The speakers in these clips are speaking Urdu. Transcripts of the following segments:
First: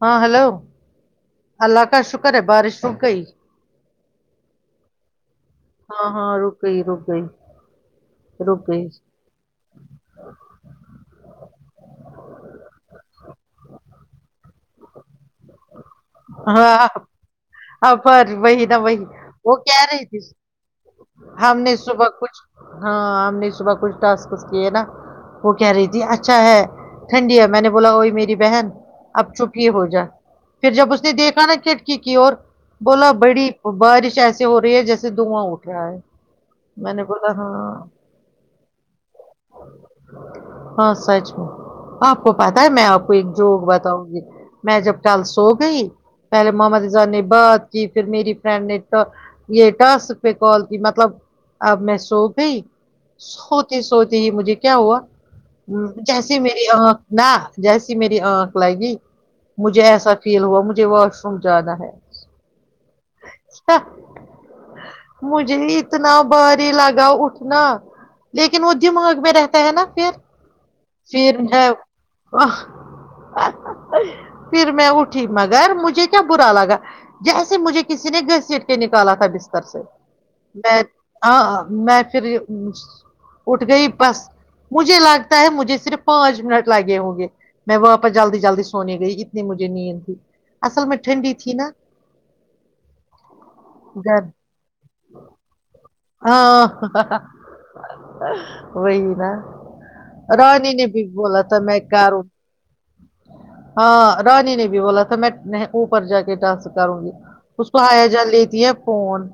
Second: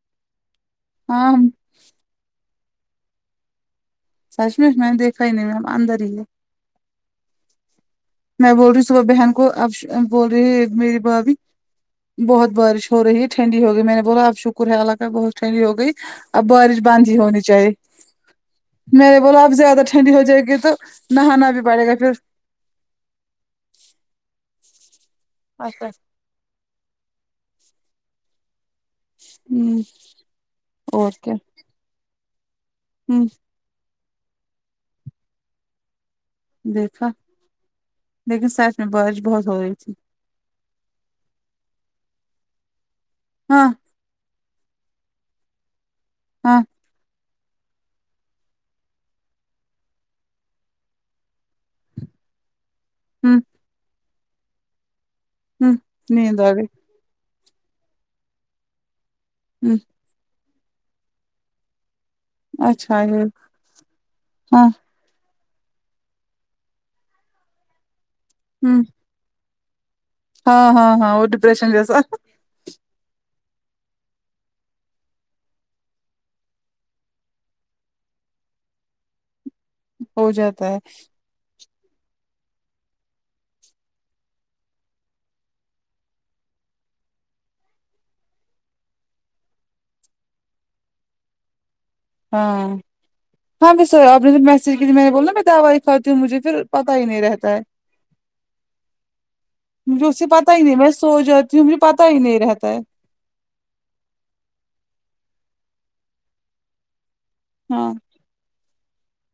ہاں ہیلو ہام اللہ کا شکر ہے بارش رک گئی سچمش میں دیکھا ہی نہیں میں اندر ہاں ہی ہے ہاں رک گئی رک گئی میں رک بول رہی گئی ہوں صبح بہن کو اب بول رہی ہےایک میری بھابھی بہت بارش ہو رہی ہے ٹھنڈی ہو گئی میں نے بولا اب شکر ہے اللہ کا بہت ٹھنڈی ہو گئی اب بارش ہاں بند ہی ہونی چاہیے اب پر وہی نہ وہی میں نے بولا اب وہ زیادہ کہہ رہی ٹھنڈی تھی ہو جائے گی تو نہانا ہم بھی نے پڑے گا صبح کچھ ہاں ہم نے صبح کچھ ٹاسکس کیے نا وہ کہہ رہی پھر تھی اچھا ہے ٹھنڈی ہے میں نے بولا وہی میری بہن اب چپ یہ ہمم ہو جا پھر جب اس اور نے کیا دیکھا نا کھڑکی کی اور بولا ہمم بڑی بارش ایسی ہو رہی ہے جیسے دھواں اٹھ رہا ہے میں نے دیکھا بولا ہاں لیکن سچ میں بارش بہت ہو رہی تھی ہاں سچ میں آپ کو پتا ہے میں آپ کو ایک جوک ہاں بتاؤں گی میں جب کل سو گئی پہلے ہاں ماما دے نے بات کی پھر میری فرینڈ نے ٹا یہ ٹاسک پہ کال کی مطلب اب میں سو گئی ہمم سوتی سوتی مجھے کیا ہوا ہمم جیسی نیند آ گئی میری آنکھ نہ جیسی میری آنکھ لگی ہمم مجھے ایسا فیل ہوا مجھے واش روم جانا ہے اچھا یہ ہاں مجھے اتنا بہاری لگا اٹھنا لیکن وہ ہمم دماغ میں رہتا ہے نا پھر ہاں ہاں ہاں وہ پھر ڈپرشن جیسا ہے پھر میں اٹھی مگر مجھے کیا برا لگا جیسے مجھے کسی نے گھسیٹ کے نکالا تھا بستر سے ہو جاتا ہے میں ہاں میں پھر اٹھ گئی بس مجھے لگتا ہے مجھے صرف پانچ منٹ لگے ہوں گے میں واپس جلدی جلدی سونے گئی اتنی مجھے نیند تھی اصل میں ٹھنڈی تھی نا ہاں ہاں ب سر آپ گھر نے میسج کیج میں نے بول ن میں دوائی کتی ہوں مجھے پھر پتا ہاں ہی نہیں رہتا ہے وہی نا مجھے اس سے پتا ہی روانی نہیں نے میں بھی سو بولا جاتی تھا ہوں مجھے میں پتا ہی کہاروں نہیں رہتا ہے ہاں رانی نے بھی بولا تھا میں نہیں اوپر جا کے ڈانس کروں گی اس کو ہاں ہیا جان لیتی ہے فون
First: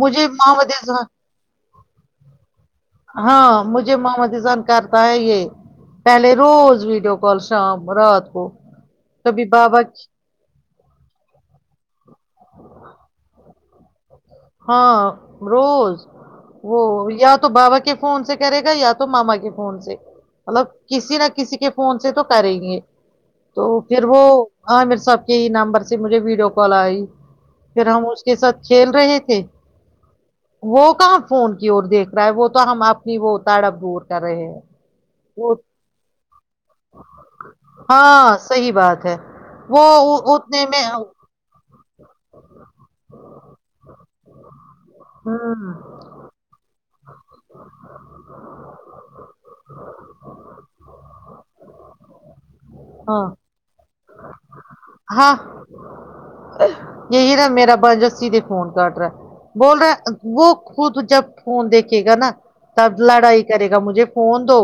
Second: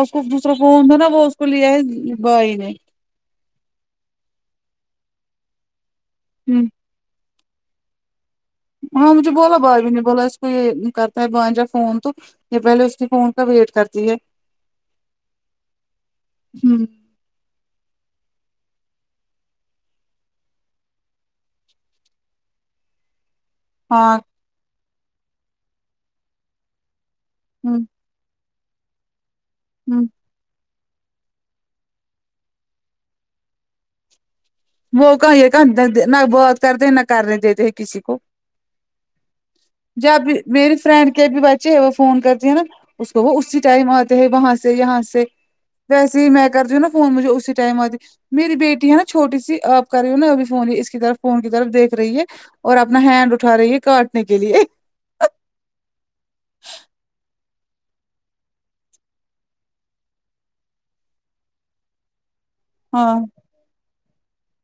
مجھے ماما جان میں نا وہ اس کو لیا ہے بائی نے ہاں مجھے محمدزن کرتا ہے یہ پہلے ہوں روز ویڈیو کال شام رات کو ہاں مجھے کبھی بولا بابا بھائیو نے کی- بولا یہ کرتا ہے بنجا فون تو یہ پہلے اس کے فون کا ویٹ کرتی ہے ہاں روز وہ ہوں یا تو بابا کے فون سے کرے گا یا تو ماما کے فون سے مطلب کسی نہ کسی کے فون سے تو کریں گے تو پھر ہاں وہ ہاں آمیر صاحب کے ہی نمبر سے مجھے ویڈیو کال آئی ہوں پھر ہم اس کے ساتھ کھیل رہے تھے امم وہ کہاں فون کی اور دیکھ رہا ہے وہ تو ہم اپنی وہ تڑپ دور کر رہے ہیں موقع یہ وہ کہ نہ بات کرتے نہ کرنے دیتے کسی کو ہاں [inaudible] جب اتنے میری میں فرینڈ کے بھی بچے ہیں وہ فون کرتی ہے نا اس کو وہ اسی ٹائم آتے ہے وہاں سے یہاں سے ہاں ویسے ہی میں کرتی ہوں نا فون مجھے اسی ٹائم آتی میری بیٹی ہے نا چھوٹی سی آپ کر رہی ہو نا ابھی فون اس کی طرف فون کی طرف دیکھ رہی ہے اور اپنا ہاں ہینڈ اٹھا رہی ہے کاٹنے کے لیے ہاں یہی نا میرا بھانجا سیدھے فون کاٹ رہا ہے بول رہے وہ خود جب فون دیکھے گا نا تب ہاں لڑائی کرے گا مجھے فون دو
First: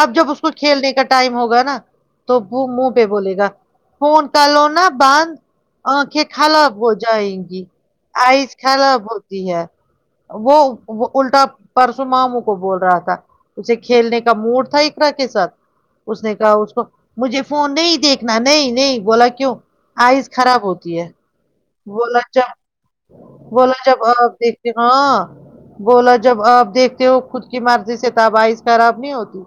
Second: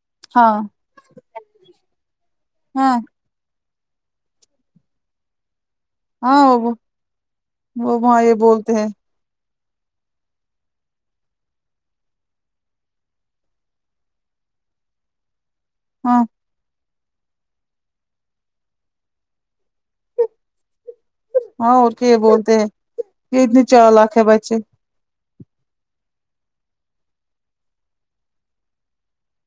اب جب اس کو ہاں کھیلنے کا ٹائم ہوگا نا تو وہ منہ ہاں پہ بولے گا فون کلونا باند آنکھیں ہاں خراب وہ ہو جائیں گی وہ وہاں یہ آئس بولتے ہیں خراب ہوتی ہے وہ وہ الٹا پرسوں ماموں کو بول رہا تھا اسے کھیلنے کا موڈ تھا اقرا کے ساتھ اس ہاں نے کہا اس کو مجھے فون نہیں دیکھ نہیں نہیں بولا کیوں آئز خراب ہوتی ہے ہاں اور یہ بولا کیا بولتے ہیں یہ اتنے بولا جب چالاک ہے آپ بچے دیکھتے ہو ہاں بولا جب آپ دیکھتے ہو خود کی مرضی سے تب آئز خراب نہیں ہوتی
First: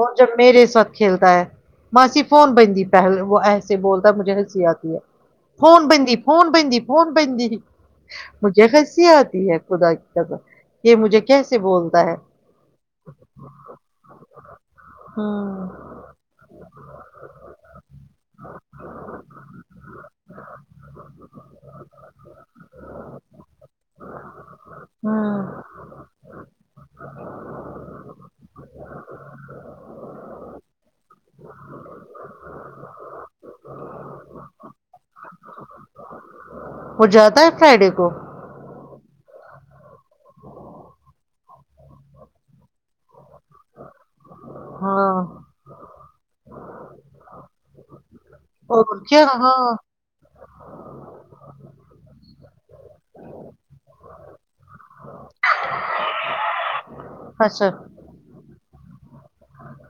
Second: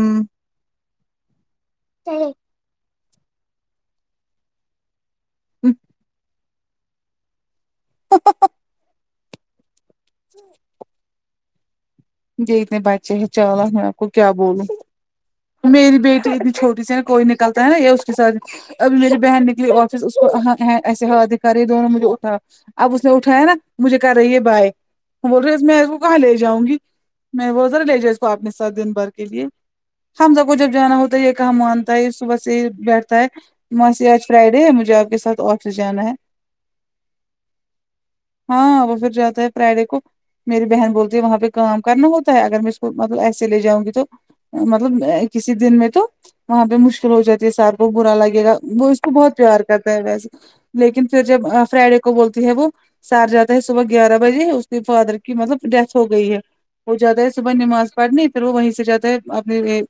اور جب میرے ساتھ کھیلتا ہے ماسی فون بندی پہلے وہ ایسے بولتا مجھے ہنسی آتی ہے فون بندی فون بندی فون بندی مجھے ہنسی آتی ہے خدا کی کسم یہ مجھے کیسے بولتا ہے یہ اتنے بچے ہے چالو میں آپ کو کیا بولوں میری بیٹی اتنی چھوٹی سی کوئی نکلتا ہے یہ اس کے ساتھ ابھی میری بہن نکلی آفس اس کو ایسے ہاتھ دکھا رہی دونوں مجھے اٹھا اب اس نے اٹھایا نا مجھے کر رہی ہے بائے بول رہے میں اس کو کہاں لے جاؤں گی میں وہ ذرا لے جا اس کو اپنے ساتھ دن بھر کے لیے ہم سب کو جب جانا ہوتا ہے یہ کہ مانتا ہے صبح سے ہی بیٹھتا ہے ماں سی آج فرائیڈے ہے مجھے آپ کے ساتھ آفس جانا ہے وہ جاتا ہے فرائیڈے کو ہاں وہ پھر جاتا ہے فرائیڈے کو میری بہن بولتی ہے وہاں پہ کام کرنا ہوتا ہے اگر میں اس کو مطلب ایسے لے جاؤں گی تو مطلب ہاں کسی دن میں تو وہاں پہ مشکل ہو جاتی ہے سار کو برا لگے گا وہ اور اس کو کیا بہت ہاں پیار کرتا ہے ویسے لیکن پھر جب آ فرائیڈے کو بولتی ہے وہ سار جاتا ہے صبح گیارہ بجے اس کے فادر کی مطلب ڈیتھ ہو گئی ہے وہ جاتا ہے صبح اچھا نماز پاٹنے پھر وہ وہیں سے جاتا ہے اپنے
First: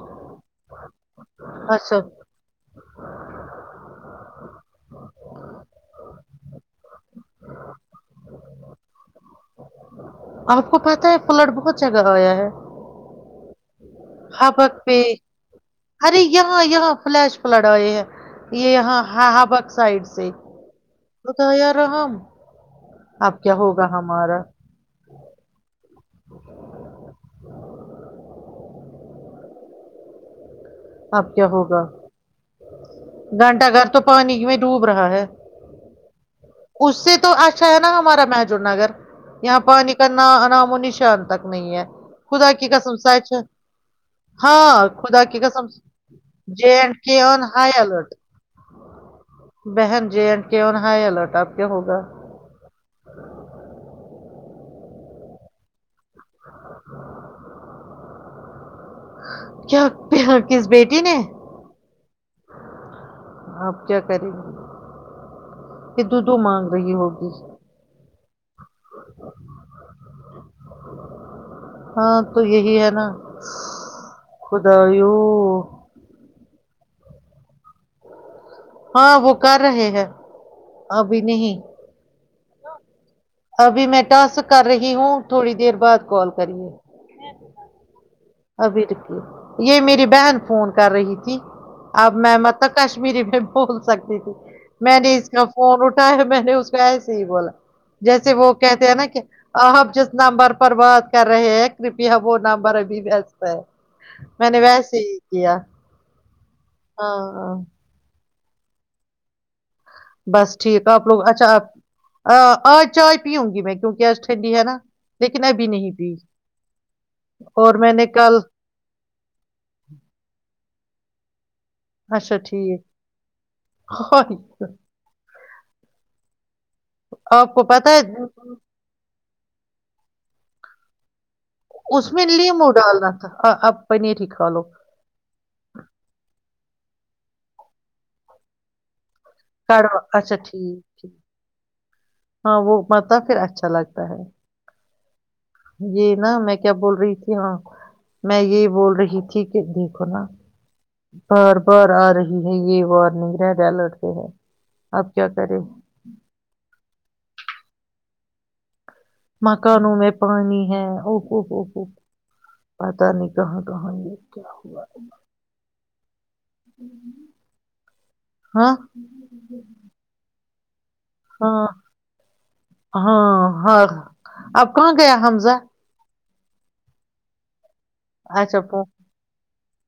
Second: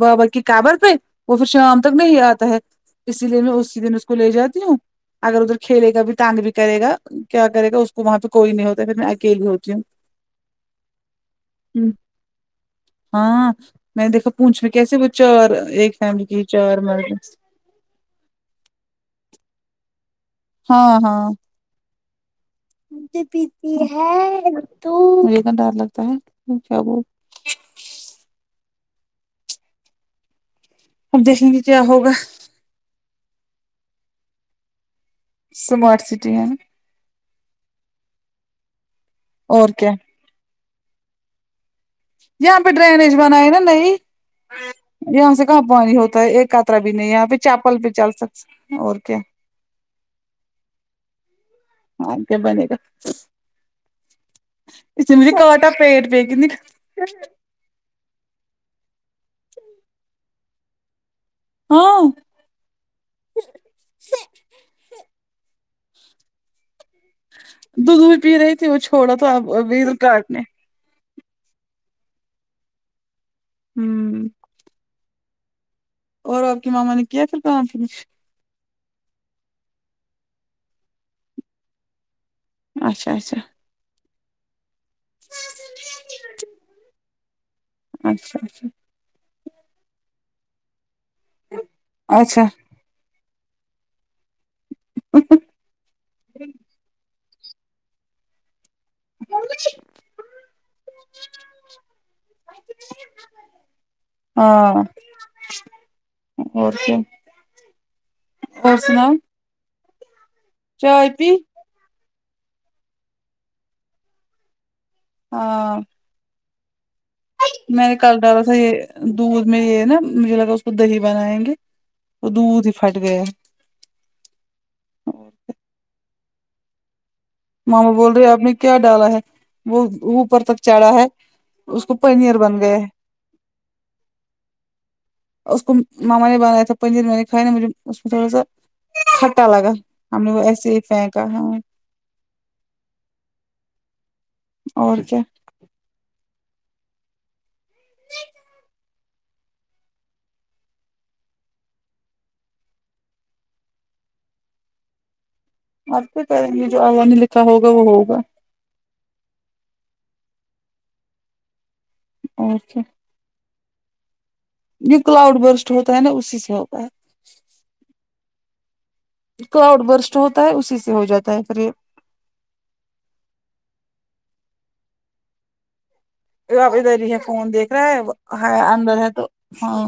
بابر کی کابر پہ وہ تو شام تک اچھا نہیں آتا ہے اسی لیے میں اسی دن اس کو لے جاتی ہوں اگر ادھر کھیلے کا بھی تانگ بھی کرے گا کیا کرے گا اس کو وہاں پہ کوئی نہیں ہوتا ہے پھر میں اکیلی ہوتی ہوں آپ کو پتہ ہے فلڈ بہت جگہ آیا ہے ہاں میں نے دیکھا پونچھ میں ہابک کیسے پہ وہ چار ایک ارے فیملی کے یہاں چار یہاں مرد فلیش فلڈ آںی ہیں یہ یہاں ہہابک سائڈ سے ہاں بتا یارو ہم یہ پیتی ہے دودھ مجھے تو ڈر لگتا ہے اب کیا ہوگا گھنٹہ گھر تو پانی میں ڈوب رہا ہے سمارٹ سٹی ہے اس سے تو اچھا ہے نا ہمارا محجور نگر یہاں اور کیا پانی کا نہ نام و نشان تک نہیں ہے خدا یہاں کی پہ قسم ڈرینیج سچ ہے۔ بناائے نا نئی ہاں خدا یہاں کی سے کہاں قسم پانی ہوتی ایک جے خطرا بھی اینڈ نہیں کے ہے پھر آن ہائی چاپل بھی الرٹ چل سک اور کیا بہن جیٹ کے اور ہائی الرٹ اپ کے ہوگا کے بنے گا سوجی کا اٹا پیٹ پے ک کیا پہ یا کس بیٹی نے ہاں اپ کیا کریں کت تو مانگ رہی ہوگی دودھ پی رہی تھی وہ چھوڑا تو اب ابھی ادھر کاٹنے ہاں تو یہی ہے نا ہوں خداوں اور اپ کی ماما نے کیا پھر کم فنش ہاں وہ کر رہے ہیں ابھی نہیں اچھا اچھا ابھی میں ٹس کر رہی ہوں تھوڑی دیر بعد کال کرتی اچھا اچھا ابھی رٹک یہ میری بہن فون کر رہی تھی اب میں اچھا مت تو کشمیری میں بول سکتی تھی میں نے اس کا فون اٹھایا میں نے اس کو ایسے ہی بولا جیسے وہ کہتے ہیں نا آپ جس نمبر پر بات کر رہے ہیں کرپیا وہ نمبر ابھی واست ہے میں نے ہاں ویسے ہی کیا اور کیا ہاں ہاں اور سناؤ بس ٹھیک آپ چائے لوگ پی اچھا آپ اج چائے پیوں گی میں کیوکہ اج ٹھنڈی ہے نا لیکن ابھی ہاں نہیں پی میں نے کل ڈالا تھا یہ دودھ میں یہ نا مجھے لگا اس کو دہی بنائیں گے وہ اچھا دودھ ہی ٹھیک پھٹ گیا ہے۔ اوہے آپ کو ماما پتا بول ہے رہے اپ نے کیا ڈالا ہے وہ اوپر تک چڑھا ہے کو اس میں پنیر بن لیمو گیا ہے ڈالنا تھا اب پنیر ہی کھا لو اس کو ماما نے بنایا تھا پنیر میں کھائے اس تھوڑا سا کھٹا لگا کڑوا ہم نے اچھا وہ ایسے ٹھیک ہی ٹھیک پھینکا ہے ہاں وہ پتاب پھر اچھا لگتا ہے اور کیا یہ نا میں کیا بول رہی تھی ہاں میں یہ بول رہی تھی کہ دیکھو نا بار بار ا رہی ہے یہ وارنگ رہٹتے ہیں اپ کیا کرے آپ کے کریں گے جو اللہ نہ لکھا ہوگا وہ ہوگا مکانوں میں پانی ہے اووو اور پتا نہیں کہاں کہاں یہ کیا ہوا جوی کلاؤڈ برسٹ ہوتا ہے نا اسی سے ہوتا ہے ہاں کراؤڈ برسٹ ہوتا ہے اسی سے ہو جاتا ہے پھر ہاں ہاں ہاں اب کہاں گیا حمزہ اب ادھر ہی ہے فون دیکھ رہا اچھا ہے پو- اندر ہے تو ہاں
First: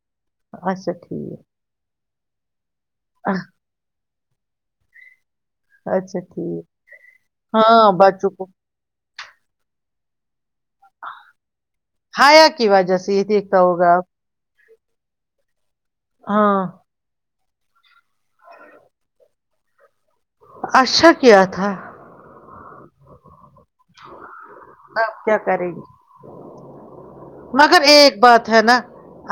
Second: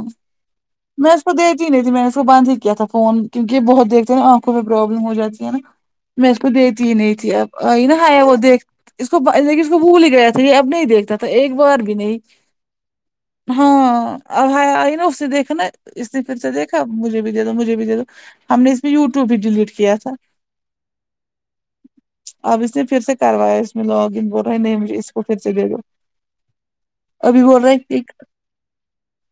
اچھا میں اس کو ٹھیک دیتی نہیں تھی میں نے اس کو بند ہی کیا تھا فون کیونکہ بہت دھتے نا آنکھوں میں پرابلم ہو جاتی ہے نا اچھا میں اس کو ٹھیک دیتی ہی نہیں تھی اب ہاں نا حیا بچوں وہ کو دیکھ اس کو دیک اس کو بھول ہی گیا تھا اب نہیں دیکھتا تو ایک بار بھی نہیں ہایا کی وجہ سے یہ دیکھتا ہوگا آپ ہاں اب حیا آئی نا اسے دیکھنےاس نے پھر سے ہاں دیکھا مجھے بھی دے دو مجھے بھی دے دو ہم نے اس میں یوٹیوب بھی ڈیلیٹ کیا تھا اچھا کیا تھا اب اس نے پھر سے کروایا میں لاگن بول رہا نہیں مجھ اس کو آپ پھر کیا سے دے کریں گا گے ابھی بول رہے مگر ہیں ایک بات ہے نا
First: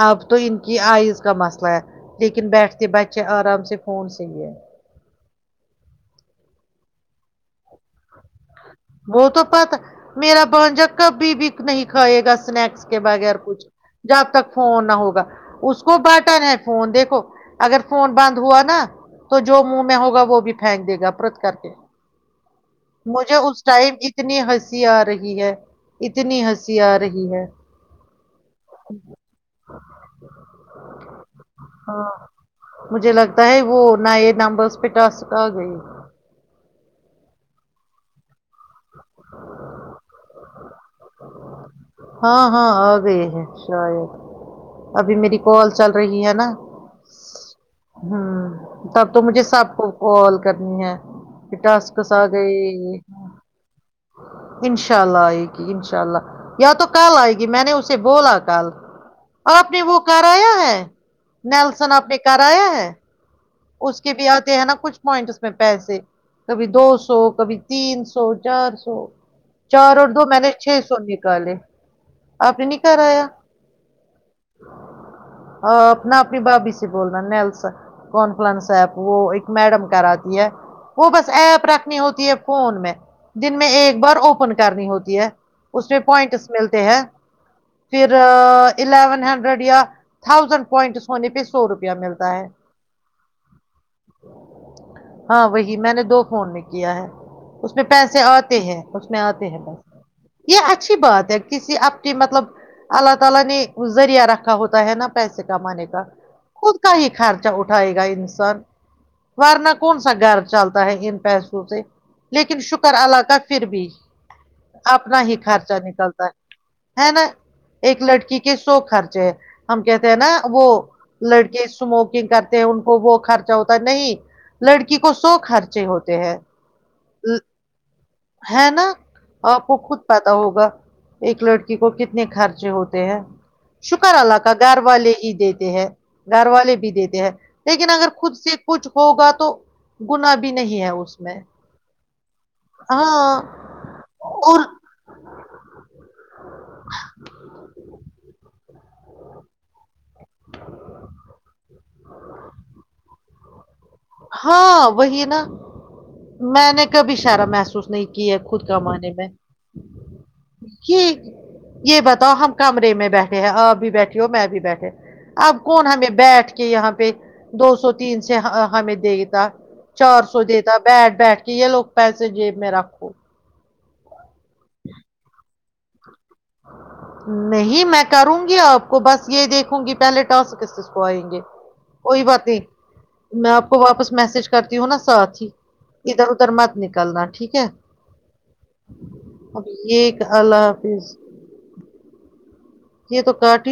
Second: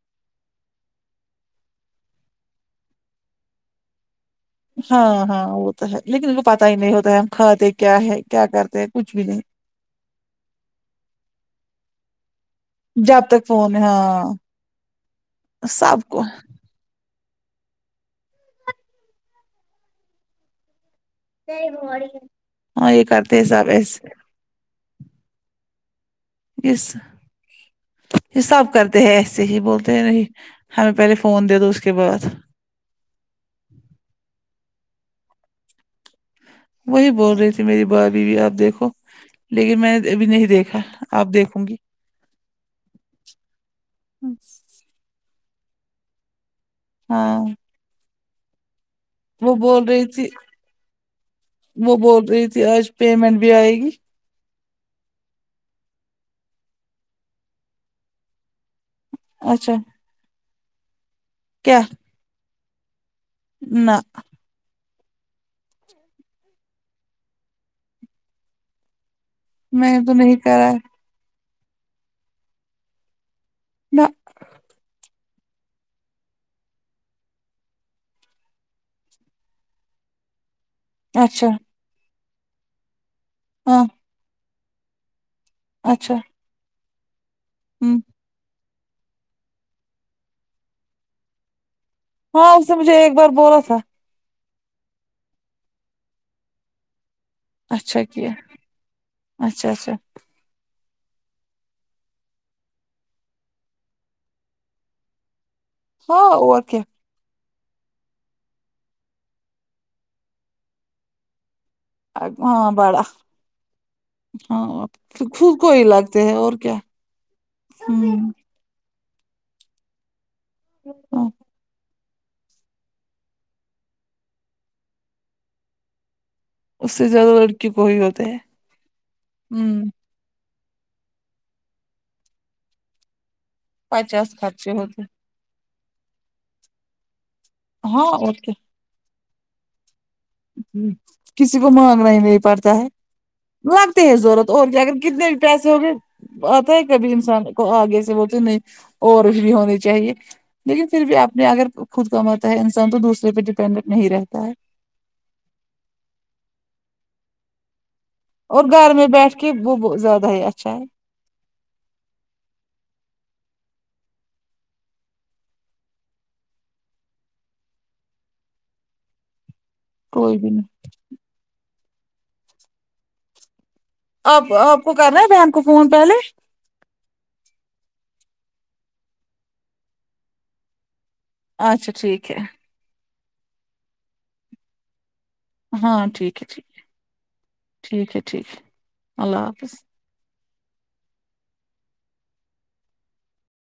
اب تو ان کی آئز کا مسئلہ ہے لیکن بیٹھتے بچے آرام سے فون سے ہی ہے ہاں ہاں وہ تو ہے لیکن ان کو پتا ہی نہیں ہوتا ہے ہم کھاتے کیا ہے کیا کرتے کچھ بھی وہ نہیں تو پتا میرا بانجا کبھی بھی نہیں کھائے گا سنیکس کے جب بغیر تک کچھ فون ہے۔ جب ہاں تک فون نہ ہوگا اس کو بٹر ہے فون دیکھو اگر فون بند ہوا نا تو جو منہ میں ہوگا وہ بھی پھینک دے گا پر ہاں یہ کرتے ہیں اس سب ایس ٹائم اتنی ہنسی آ رہی ہے اتنی ہنسی آ یس رہی ہے یہ سب کرتے ہیں ایسے ہی بولتے ہیں نہیں ہمیں پہلے فون دے دو اس کے ہاں بعد مجھے لگتا ہے وہ نئے نمبرس پہ ٹاسک آ گئی وہی بول رہی تھی میری بھا بی آپ دیکھو لیکن میں ابھی نہیں دیکھا اب دیکھوں گی ہاں ہاں آ گئے ہیں شاید ابھی میری کال چل رہی ہے نا ہاں ہوں تب تو مجھے وہ سب بول کو رہی تھی کال کرنی ہے کہ وہ ٹاسکس بول آ رہی تھی آج گئی پیمنٹ بھی آئے گی انشاء اللہ آئیگی انشاء اللہ یا تو کل آئے گی میں نے اسے بولا کل اور آپ اچھا نے وہ کرایا ہے کیا نیلسن آپ نے کرایا ہے نہ اس کے بھی آتے ہیں نا کچھ پوائنٹ اس میں پیسے کبھی دو سو کبھی تین سو چار سو میں چار اور تو دو نہیں میں نے چھ کرا ہے سو نکالے آپ نے ن کرایا نہ اور اپنا اپنی بابھی سے بولنا نیلسن کانفرنس ایپ ہیں وہ ایک میڈم کراتی ہے وہ بس اچھا ایپ رکھ ہوتی ہے فون میں دن میں ہاں ایک بار اوپن کرنی ہوتی ہے اس پہ اچھا پوائنٹس ملتے ہیں ہوں پھر الیون ہنڈریڈ یا تھاؤزنڈ پوائنٹس ہونے پہ سو روپہ ملتا ہے ہاں اس نے مجھے ایک بار بولا تھا ہاں وہی میں نے دو فون میں کیا ہے اس میں اچھا پیسے کیا آتے ہیں اس میں آتے ہیں اچھا پیسے اچھا یہ اچھی بات ہے کسی اپنے مطلب اللہ تعالی نے ذریعہ رکھا ہوتا ہے نا پیسے کمانے کا ہاں اور خود کیا کا ہی خرچہ اٹھ اٹھائے گا انسان ورنہ کون سا گھر چلتا ہے ان پیسوں سے لیکن ہاں شکر بڑا اللہ کا پھر بھی ہاں اپنا ہی خود کو خرچہ لگتے نکلتا ہیں اور کیا ہے ہے نا ایک ہوں لڑکی کے سو خرچے ہے ہم کہتے ہیں نا وہ ہاں لڑکے اسموکنگ کر ان کو وہ خرچہ ہوتا ہے نہیں لڑکی کو سو خرچے ہوتے ہیں اس سے زیادہ ہ لڑکی کو ہی ہوتے ہیں ہے نہ آپکو ہوں خود پتا ہوگا ایک لڑکی کو کتنے خرچے ہوتے ہیں شکر پچاس اللہ کا خرچے گھر ہوتے والے ہی دیتے ہیں گھر والے بھی دیتے ہیں لیکن ہیں ہاں اگر اور خود سے کچھ ہوگا تو گنا بھی نہیں ہے ہ اس میں کسی کو مانگنا ہی نہیں پڑتا ہے ہاں لگتے ہیں ضورت اور کیا اگر کتنے بھی پیسے ہو گے آتا ہے کبھی انسان کو آگے سے وہ تو نہیں اور پھرے ہونی چاہیے لیکن پھر بھی آپ نے اگر خود کماتا ہے انسان تو دوسرے پہ ڈیپینڈنٹ نہیں رہتا ہے ہاں وہی نا میں نے کبھی شرا محسوس نہیں کیا ہے خود اور گھر کمانے میں بیٹھ کے وہ زیادہ ہی اچھا ہے یہ بتاؤ ہم کمرے میں بیٹھے ہیں آپ بھی بیٹھی ہو میں بھی بیٹھے اب کون ہمیں بیٹھ کے یہاں پہ دو سو تین سے ہمیں دے دیتا چار کوئی سو بھی نہیں دیتا بیٹھ بیٹھ کے یہ لوگ پیسے جیب میں رکھو آپ آپ کو کرنا ہے بہن کو فون پہلے نہیں میں کروں گی آپ کو بس یہ دیکھوں گی پہلے تسکس کیسس کو آئیں گے اچھا کوئی ٹھیک ہے بات نہیں میں آپ کو واپس میسج کرتی ہوں نا ساتھ ہی ہاں ادھر ٹھیک ہے ادھر ٹھیک مت نکلنا ٹھیک ہے ٹھیک ہے ٹھیک ہے اللہ اب حافظ یہ اللہ حافظ یہ تو کاٹی